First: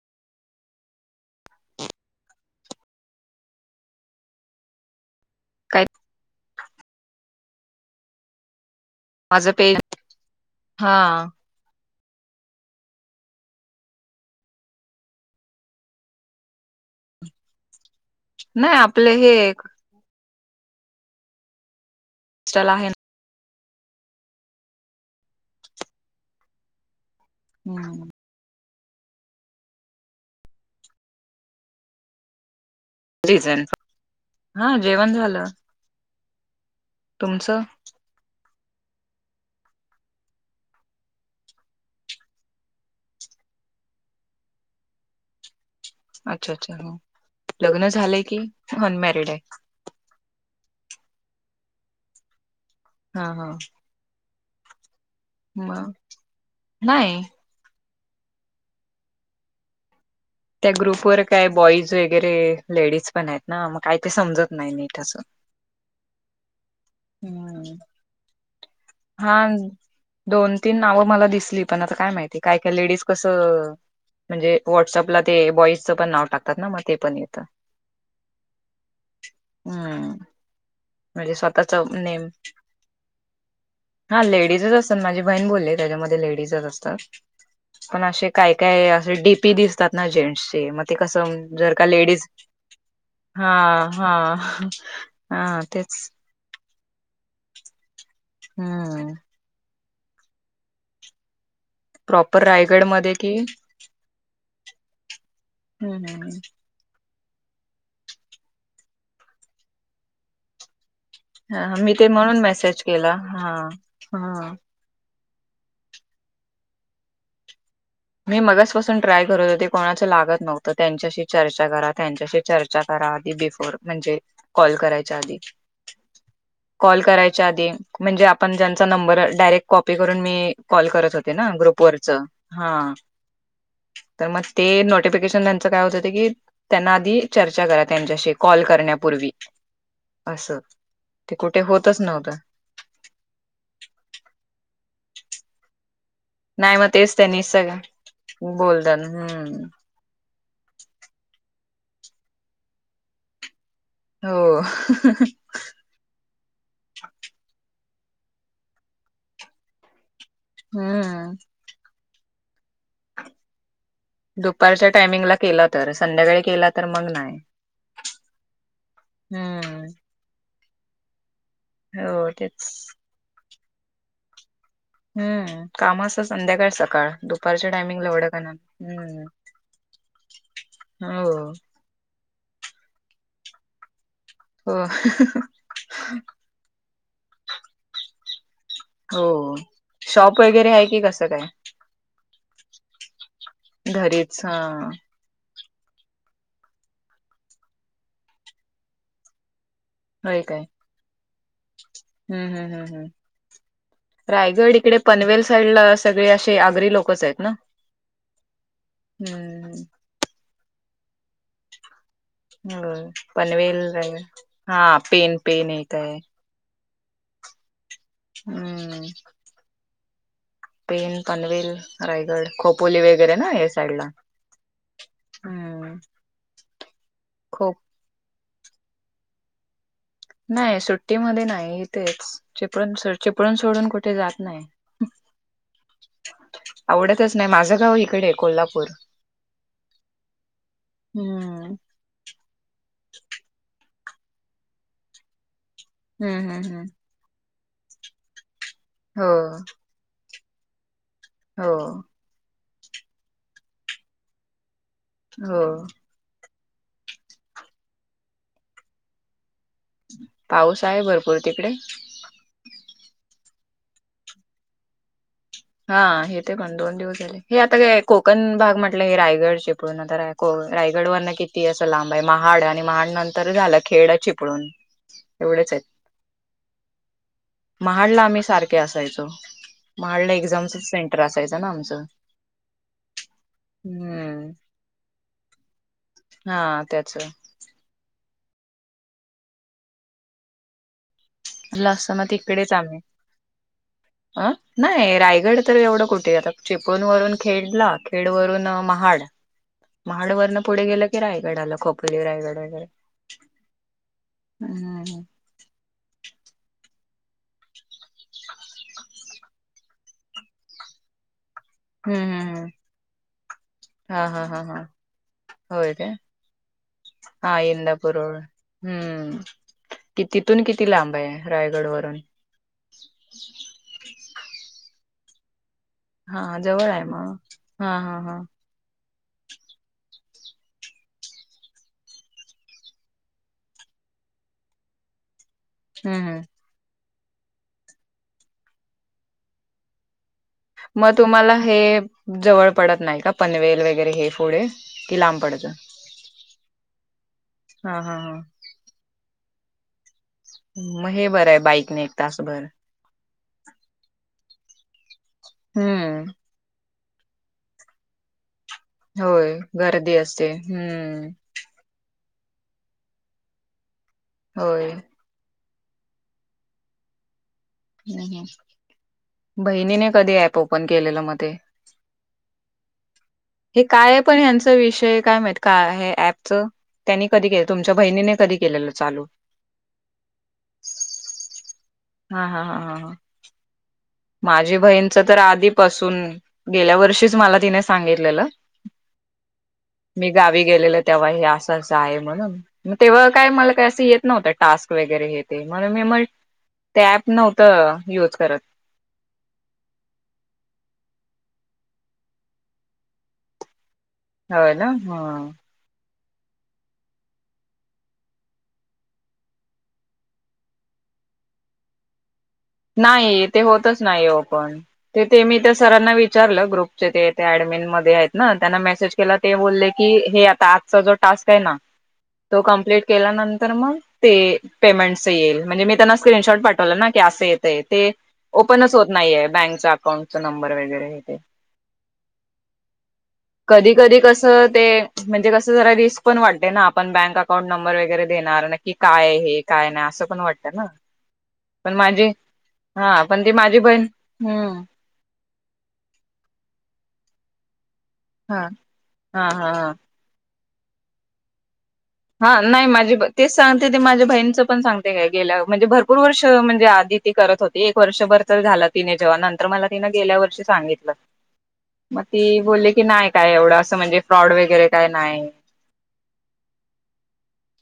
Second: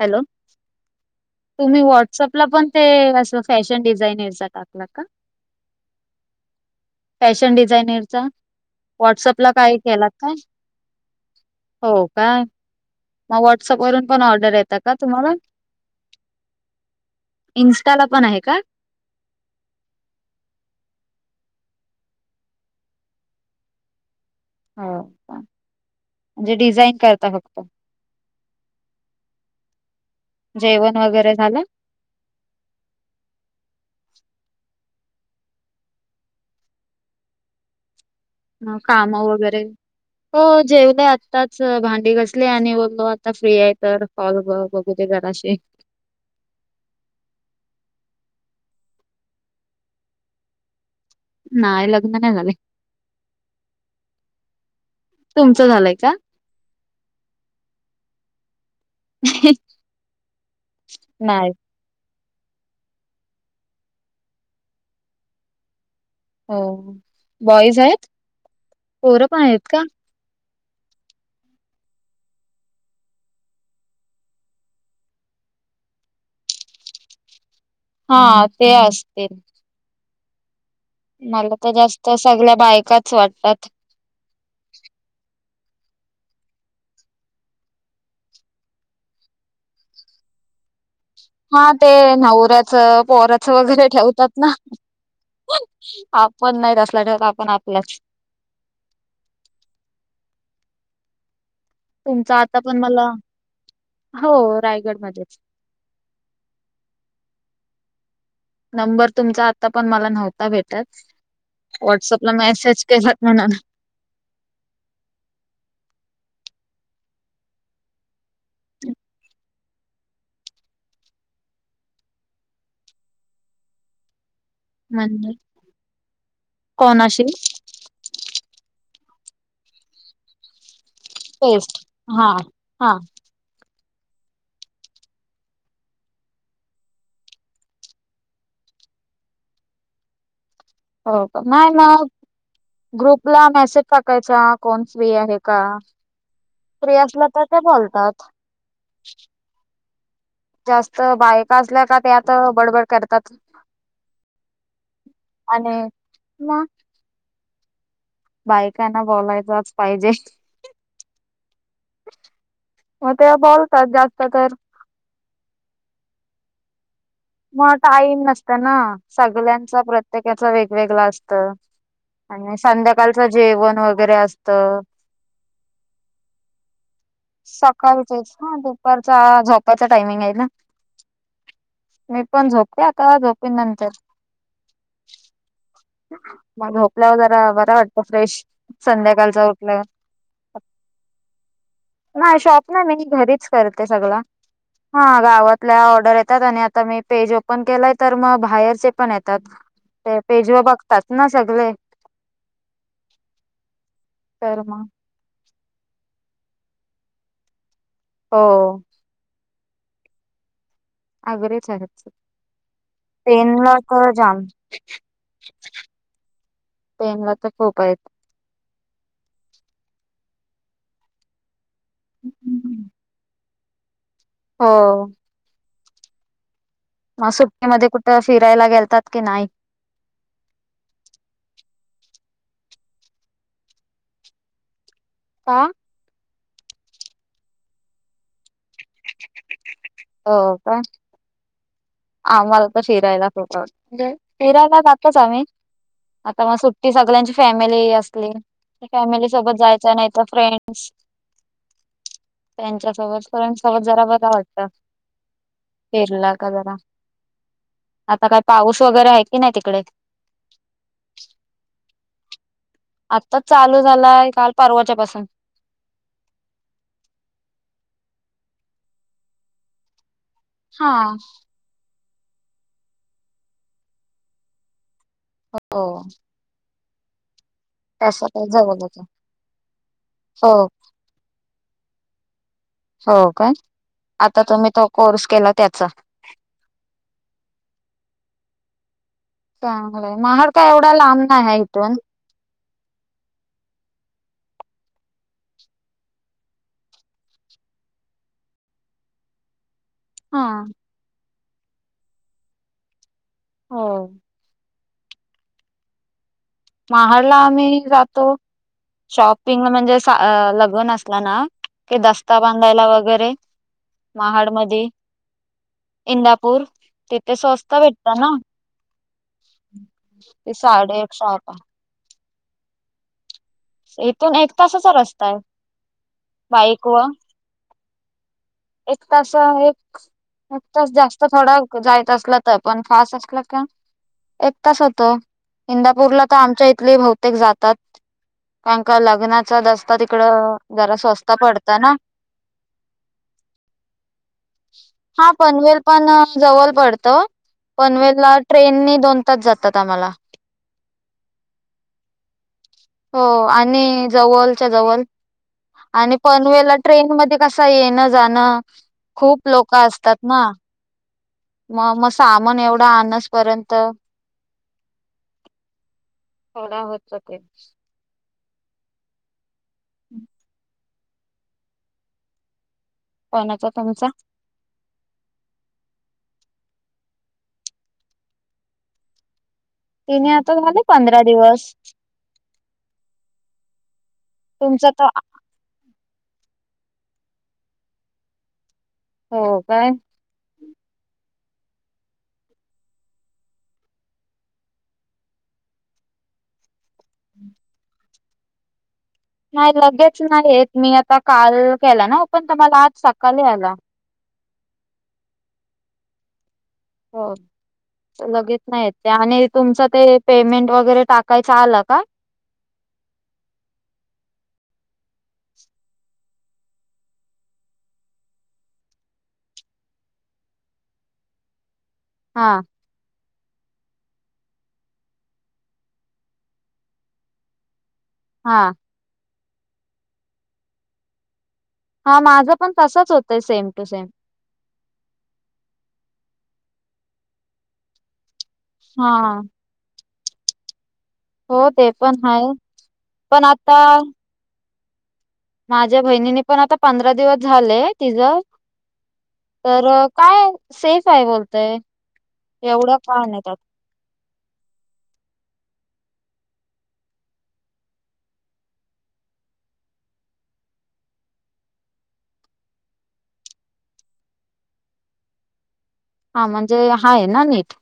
Hello! तुम्ही व्हॉट्सअपला पण ते अस फॅशन डिझाईनरचा टाकला का? काय फॅशन डिझायनरचा, व्हॉट्सअपला माझं काय पेज केलात का हा हो. का मग व्हॉट्सअप वरून पण ऑर्डर येत का तुम्हाला? इन नाही आपले हे एक स्टाल आहे ना. हो म्हणजे डिझाईन करता फक्त? ना जेवण वगैरे झालं? हा जेवण झालं. तुमचं? ह काम वगैरे? हो जेवलं आत्ताच भांडी घासली, आणि बोललो आता फ्री आहे तर कॉल करून बघूदे! जराशे. अच्छा अच्छा लग्न झालंय की अनमॅरिड आहे? नाहीय लग्न नाही झाल. हा हा. तुमचं मग, झालंय का? नाही. [inaudible] त्या ग्रुप वर काय नाही बॉईज वगैरे लेडीज पण आहेत ना, मग काही ते समजत नाही नीट अजून. हो बॉईज आहेत? पोरं हा पण आहेत का? दोन तीन नावं मला दिसली पण आता काय माहिती काय काय लेडीज कसं म्हणजे व्हॉट्सअपला ते बॉईजचं पण नाव टाकतात ना मग ते पण येतं. हा ते असतील. हम्म म्हणजे मला तर स्वतःच जास्त नेम सगळ्या बायकाच वाटतात. हा लेडीजच अस माझी बहीण बोलली त्याच्यामध्ये लेडीज असतात. पण असे काय काय असे डीपी दिसतात ना जेंट्स चे म ते कसं हा जर का ते लेडीज, नवऱ्याचं हा पोराचं वगैरे ठेवतात हा ना. हा. तेच आपण नाहीत असला ठेवत आपण आपलाच. हम्म. तुमच प्रॉपर आता पण रायगड मला, मध्ये कि हो रायगडमध्येध्येच. हम्म हम् हम्. नंबर तुमचा आता पण मला नव्हता भेटत हा मी ते व्हॉट्सअपला म्हणून मेसेज केला केलात म्हणून हा हा. मी मगच पासून ट्राय करत होते, कोणाच लागत नव्हतं त्यांच्याशी चर्चा करा त्यांच्याशी चर्चा करा. बिफोर म्हणजे कॉल करायच्या म्हणजे आधी, कॉल कोणाशी करायच्या आधी म्हणजे पण ज्यांचा नंबर डायरेक्ट कॉपी करून मी कॉल करत होते ना ग्रुपवररच हा [inaudible] तर मग ते नोटिफिकेशन त्यांच काय होत की त्यांना आधी चर्चा करा त्यांच्याशी कॉल कर अस हो का नाही मग ग्रुपला मेसेज टाकायचा कोण व आहे का नाही मग फ्री तेच असलं त्यांनी तर ते सगं बोलतात. बोलताना हम्म जास्त बायका असल्या का त्यात बडबड करतात हो आणि म बायकांना बोलायचच पाहिजे हम्म म ते बॉ दुपारच्या टायमिंगला केला तर संध्याकाळी केला तर मग नाही मग टाईम नसत ना सगळ्यांचा हम्म प्रत्येकाचा वेगवेगळ असत हो आणि तेच संध्याकाळचं जेवण वगैरे असत हम्म काम अस संध्याकाळचात सकाळचेच हा दुपारचा झोपाचा टायमिंग आहे ना हो मी पण झोपते आता झोपे नंतर हो मग होकला हदार वरा वाटत फ्रेश संध्याकाळच हो उठलं शॉप वगैरे आहे की कसं काय नाही शॉप नाही नाही घरीच करते सगळं हा गावात आपल्या ऑर्डर येतात आणि आता मी पेज ओपन केलाय तर मग बाहेरचे पण येतात ते पेजवा बघतात ना सगळे हम् हम्मम्् तर रायगड मग इकडे पनवेल साईड ला सगळे असे आगरी लोकच आहेत ना हो हम् अगरेच आहेतच हो पनवेल हा पेन पेन य काय पेन ला तर खूप आहेत हम्म पेन पनवेल रायगड हम्म. खोपोली वगैरे ना या साईड ला हो हम्म मग खो सुटकीमध्ये कुठं फिरायला गेलतात की नाही नाही सुट्टीमध्ये नाही इथेच चिपळून चिपळून सोडून कुठे जात नाही ह आवडतच नाही माझं गाव इकडे कोल्हापूर हो का हम्म आ मला तर फिरायला खत आवडत फिरायला जातोच आम्ही आता हम्म मग हम्म हम्म सुट्टी सगळ्यांची फॅमिली असली फॅमिली हो सोबत जायच्या नाही फ्रेंस हो त्यांच्यासोबत पणसोबत जरा बर वाटतं हो फिरला जरा आता काय पाऊस वगैरे आहे की नाही तिकडे पाऊस आहे भरपूर तिकडे आत्ताच चालू झालाय काल परवाच्या पाासून हा हे ते पण दोन दिवस झाले हे आता कोकण भाग म्हटलं रायगड चिपळून आता राय, हा रायगड वन किती असं लांब आहे महाड आणि महाड नंतर झालं खेड चिपळून एवढेच हो आहेत. तस महाडला आम्ही काही सारखे जवळच आहे. असायचो महाडला, हो एक्झामच सेंटर असायच ना आमच, हो काय आता तुम्ही तो कोर्स केला त्याचा, हा त्याच, चांगलंय महाड का एवढा लांब नाही आहे ल इथून म तिकडेच आम्ही अं, नाही रायगड तर एवढं कुठे आता चिपळूणवरून खेडला खेडवरून महाड, महाड हा वरन पुढे गेलं की रायगड आला खोपोली रायगड वगैरे, हो हम् ह महाड ला आम्ही जातो. शॉपिंग म्हणजे लग्न असला, ना ते हम्म दस्ता हम्म हम्म. बांधायला वगैरे महाड मध्ये, हो का इंदापूर तिथे हा स्वस्त इंद भेटत ना पुरळ हम्म, कि ते तिथून किती साडे लांब एकशे आहे आठ रायगड वरून इथून एक तासाचा रस्ता आहे. हा बाईक जवळ व आहे मला हा हा हा, एक तसा एक, नच जास्त थोडं जायच असलं तर पण फास्ट असलं का, एक तास होतो. हम्म इंदापूरला तर हम् आमच्या इथले भात, प्र्येक जातात कारण का लग्नाचाच असता तिकड, मग तुम्हाला हे जवळ पडत नाही. का पनवेल वगैरे हे पुढे कि हा लांब पडत पनवेल पण जवळ पडतं. हा हा पनवेल हा ला ट्रेन दोन तास जातात आम्हाला. मग हे बरं आहे बाईकने एक तासभर, हो आणि जवळच्या जवळ आणि हम्म पनवेला, ट्रेन मध्ये कसा येणं जाणं, खूप होय लोक असतात गर्दी ना असते हम्म, मग मग सामान एवढं आणस पर्यंत होय थडा होततक, बहिणीने कधी ऍप ओपन केलेलं म ते? कोणाचा हे तुमचा काय पण हचा विषय काय मा का हे प, त्यांनी कधी केल, तुमच्या बहिणी कधी केलेलं चाल? तिने आता झाले पंधरा दिवस हा हा हा ह ह माझी बहीणचं तर आधीपासून, गेल्या वर्षीच मला तिने सांगितलेलं. हो काय मी गावी गेलेल तेव्हा ह्यात, अस अस आहे म्हणून म तेव्हा काय मला का येत नव्हत टास्क वगैरे हे ते म्हणून मी, ते ऍप नव्हतं यूज करत. नाही, लगेच नाही येत. मी आता काल केला ना पण तो मला आज सकाळी आला होय ना, हम. हो लगेच नाही येत. त्यामध्ये तुमचं ते पेमेंट वगैरे टाकायचं आलं का? नाही, ते होतच नाही हो ओपन. ते ते मी त्या सरांना विचारलं ग्रुपचे ते ऍड, मीन मध्ये आहेत ना, त्यांना मेसेज केला ते बोलले की हे आता आजचा जो टास्क आहे ना, हा तो कमप्लीट केला नंत, तर मग ते पेमेंटच येईल, म्हणजे मी त्यांना स्क्रीनशॉट पाठवला ना की असं येतय. ते हा ओपनच होत नाहीये, बँकच अकाउंटचा नंबर वगैरे हे ते हा माझं पण तसच होतंय सेम टू कधी सेम कधी कस ते म्हणजे कस जरा रिस्क पण वाटते. ना आपण बँक अकाउंट नंबर वगैरे देणार नाक्की हा काय हे काय नाही असं पण वाटतं ना. हो ते पण हाये. हा पण ती माझी बहीण हम्म माझ्या बहिणीने पण आता पंधरा दिवस झाले. तिचं हा हा हा तर हा काय सेफ आहे बोलतय. हा नाही एवढं माझी काय बही, नाही तेच त्यात सांगते ते माझ्या बहीणचं पण सांगते काय गेल्या, म्हणजे भर पूर वर्ष म्हणजे आधी ती करत होती एक वर्षभर तर झाला तिने जेव्हा नंतर मला तिनं गेल्या वर्षी सांगितलं. [inaudible] मग ती बोलली की नाही काय एवढं असं म्हणजे फ्रॉड वगैरे काय नाही. हा म्हणजे हाये ना नीट.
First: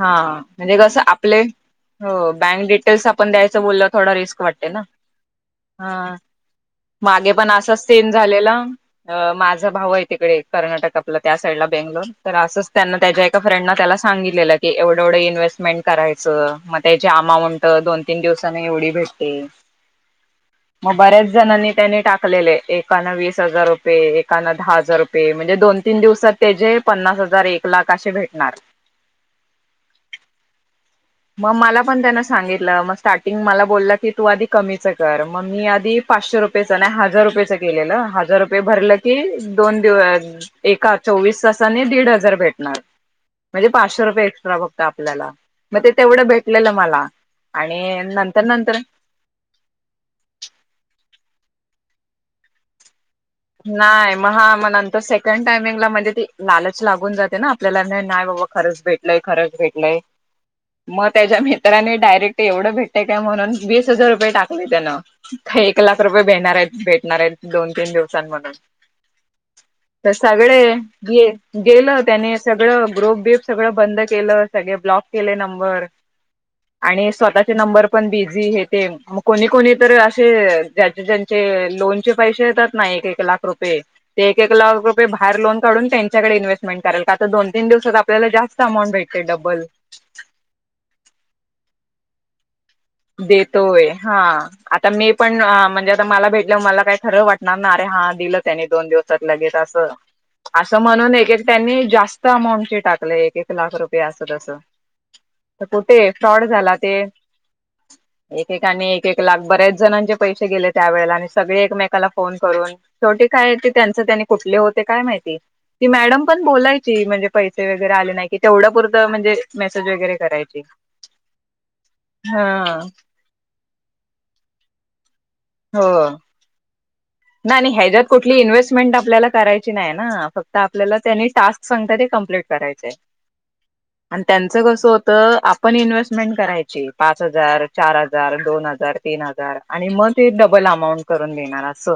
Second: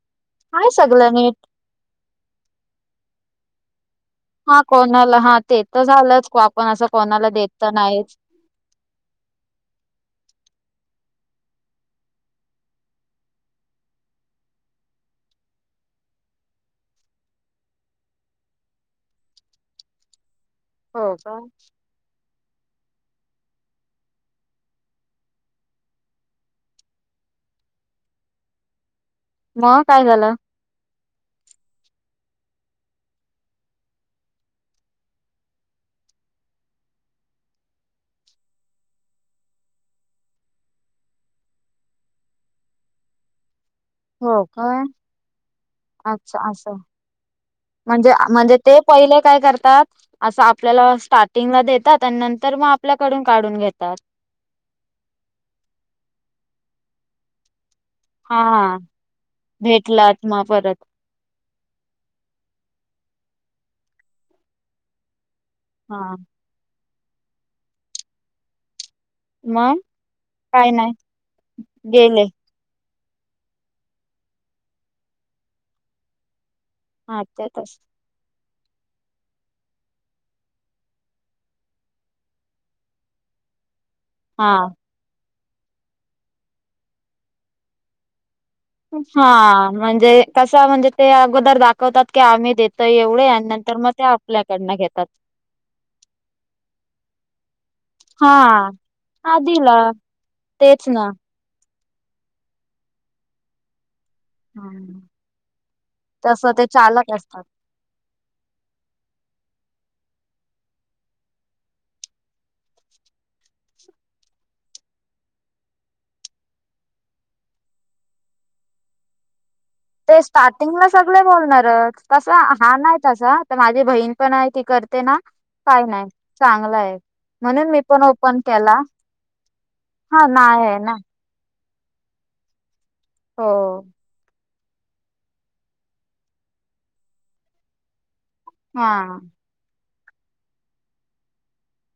हा हाय म्हणजे कस सगळं आपले नीट बँक डिटेल्स आपण द्यायचं बोलल. थोडा रिस्क हा वाटते ना कोणाला हा ते तर ह झालंच आपण असं कोणाला मागे देत पण तर असाच सीन नाहीच झालेला. अ माझा भाऊ आहे तिकडे कर्नाटकात त्या साईडला बेंगलोर तर असंच त्यां त्याच्या एका फ्रेंड त्याला सांगितलेलं. ते एवढं एवढं इन्व्हेस्टमेंट करायचं मग त्याची अमाऊंट दोन तीन दिवसाांनी एवढी भेटते. [inaudible] मग हो बऱ्याच का जणांनी त्यांनी टाकलेले. एकान वीस हजार रुपये एकानं दहा हजार रुपये म्हणजे दोन तीन दिवसात त्याचेे पन्नास हजार एक लाख असे भेटणार. मग काय झालं? मग मला पण त्यान सांगितलं, मग स्टार्टिंग मला बोललं की तू आधी कमीच कर मग मी आधी पाचशे रुपयेचं नाही हजार रुपयेचं केलेलं हजार रुपये भरलं की दोन दिव एकाच चोवीस तासाने दीड हजार भेटणार. [inaudible] म्हणजे पाचशे रुपये हो एक्स्ट्रा फक्त काय आपल्याला, मग ते तेवढं अच्छा भेटलेलं असं मला आणि म्हणजे नंतर म्हणजे नंतर ते पहिले काय करतात अस आपल्याला स्टार्टिंगला. देतात आणि नंतर मग आपल्या नाही मग हा मग नंतर सेकंड टायमिंगला म्हणजे ती लालच लागून जाते ना. आपल्याला नाही बाबा हा खरंच भेटलय खरंच भेटलय. भेटलात मग परत मग त्याच्या मित्राने डायरेक्ट एवढं भेट. काय म्हणून वीस हजार रुपये टाकले त्यान का एक लाख हा रुपये देणार आहेत भेट णार आहेत दोन तीन दिवसांत म्हणून मग तर सगळे काय नाही गेलं गेले त्याने सगळं. ग्रुप बिप सगळं बंद केलं सगळे ब्लॉक केले नंबर. आणि हा स्वतःचे त्यातच नंबर पण बिझी हेत. ते म कोणी कोणी तर असे ज्याचे ज्यांचे लोनचे पैसे येतात. नाही एक एक लाख रुपये ते एक एक हा लाख रुपये. हार लोन काढून त्यांच्याकडे इन्हेस्टमें कराल का तर दोन तीन दिवस आपल्याला जास हां, म्हणजे कस म्हणजे ते अगोदर दाखवतात की आम्ही देत. देतोय हा आता घेतात मी पण म्हणजे आता मला भेटलं मला काही खर वाटणार ना. रे हा दिलं त्यांनी दोन दिवसात हा लगेच अस दिला अस तेच ना म्हणून एक त्यांनी जास्त अमाऊंटचे टाकलंय एक एक लाख रुप अस तस हा कुठे फ्रॉड तसं झाला ते. चालक असतात एकेका नी एक एक लाख बऱ्याच जणांचे पैसे गेले त्यावेेळेला नी सगळे एकमेकाला फोन करून शेवटी काय ते त्यांच त्यांनी कुठले होते काय माहिती. ती मॅडम पण बोलायची म्हणजे पैसे वगैरे आले नाही की तेवढं पुरतं म्हणजे मेसेज वगैरे ते करायची स्टार्टिंगला सगले बोलणारच. कास हा नाही तसा तर माझी बहीण पण आहे ती करते ना. काही नाही हो चांगलं आहे. नाही म्हणून नाही मी पण ह्याच्यात ओपन कुठली केला इन्व्हेस्टमेंट आपल्याला करायची नाही हा ना फक्त नाही आहे ना आपल्याला त्यांनी टा टास्क सांगता ते कमप्लीट करायचे. हो. कस होत आपण इन्व्हेस्टमेंट करायची पाच हजार चार चार, दोन हजार, हा तीन हजार आणि मग ते डबल अमाऊंट करून मिळणार अस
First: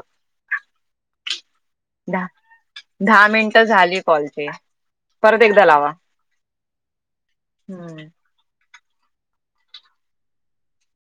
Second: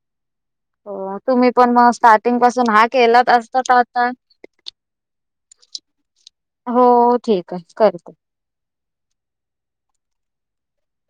हो तुम्ही पण मग दहा स्टार्टिंग पासून हा दहा केलाच असता मिनिटं तर झाली आता कॉलची परत एकदा लावा. हो, ठीक आहे हम्म करते.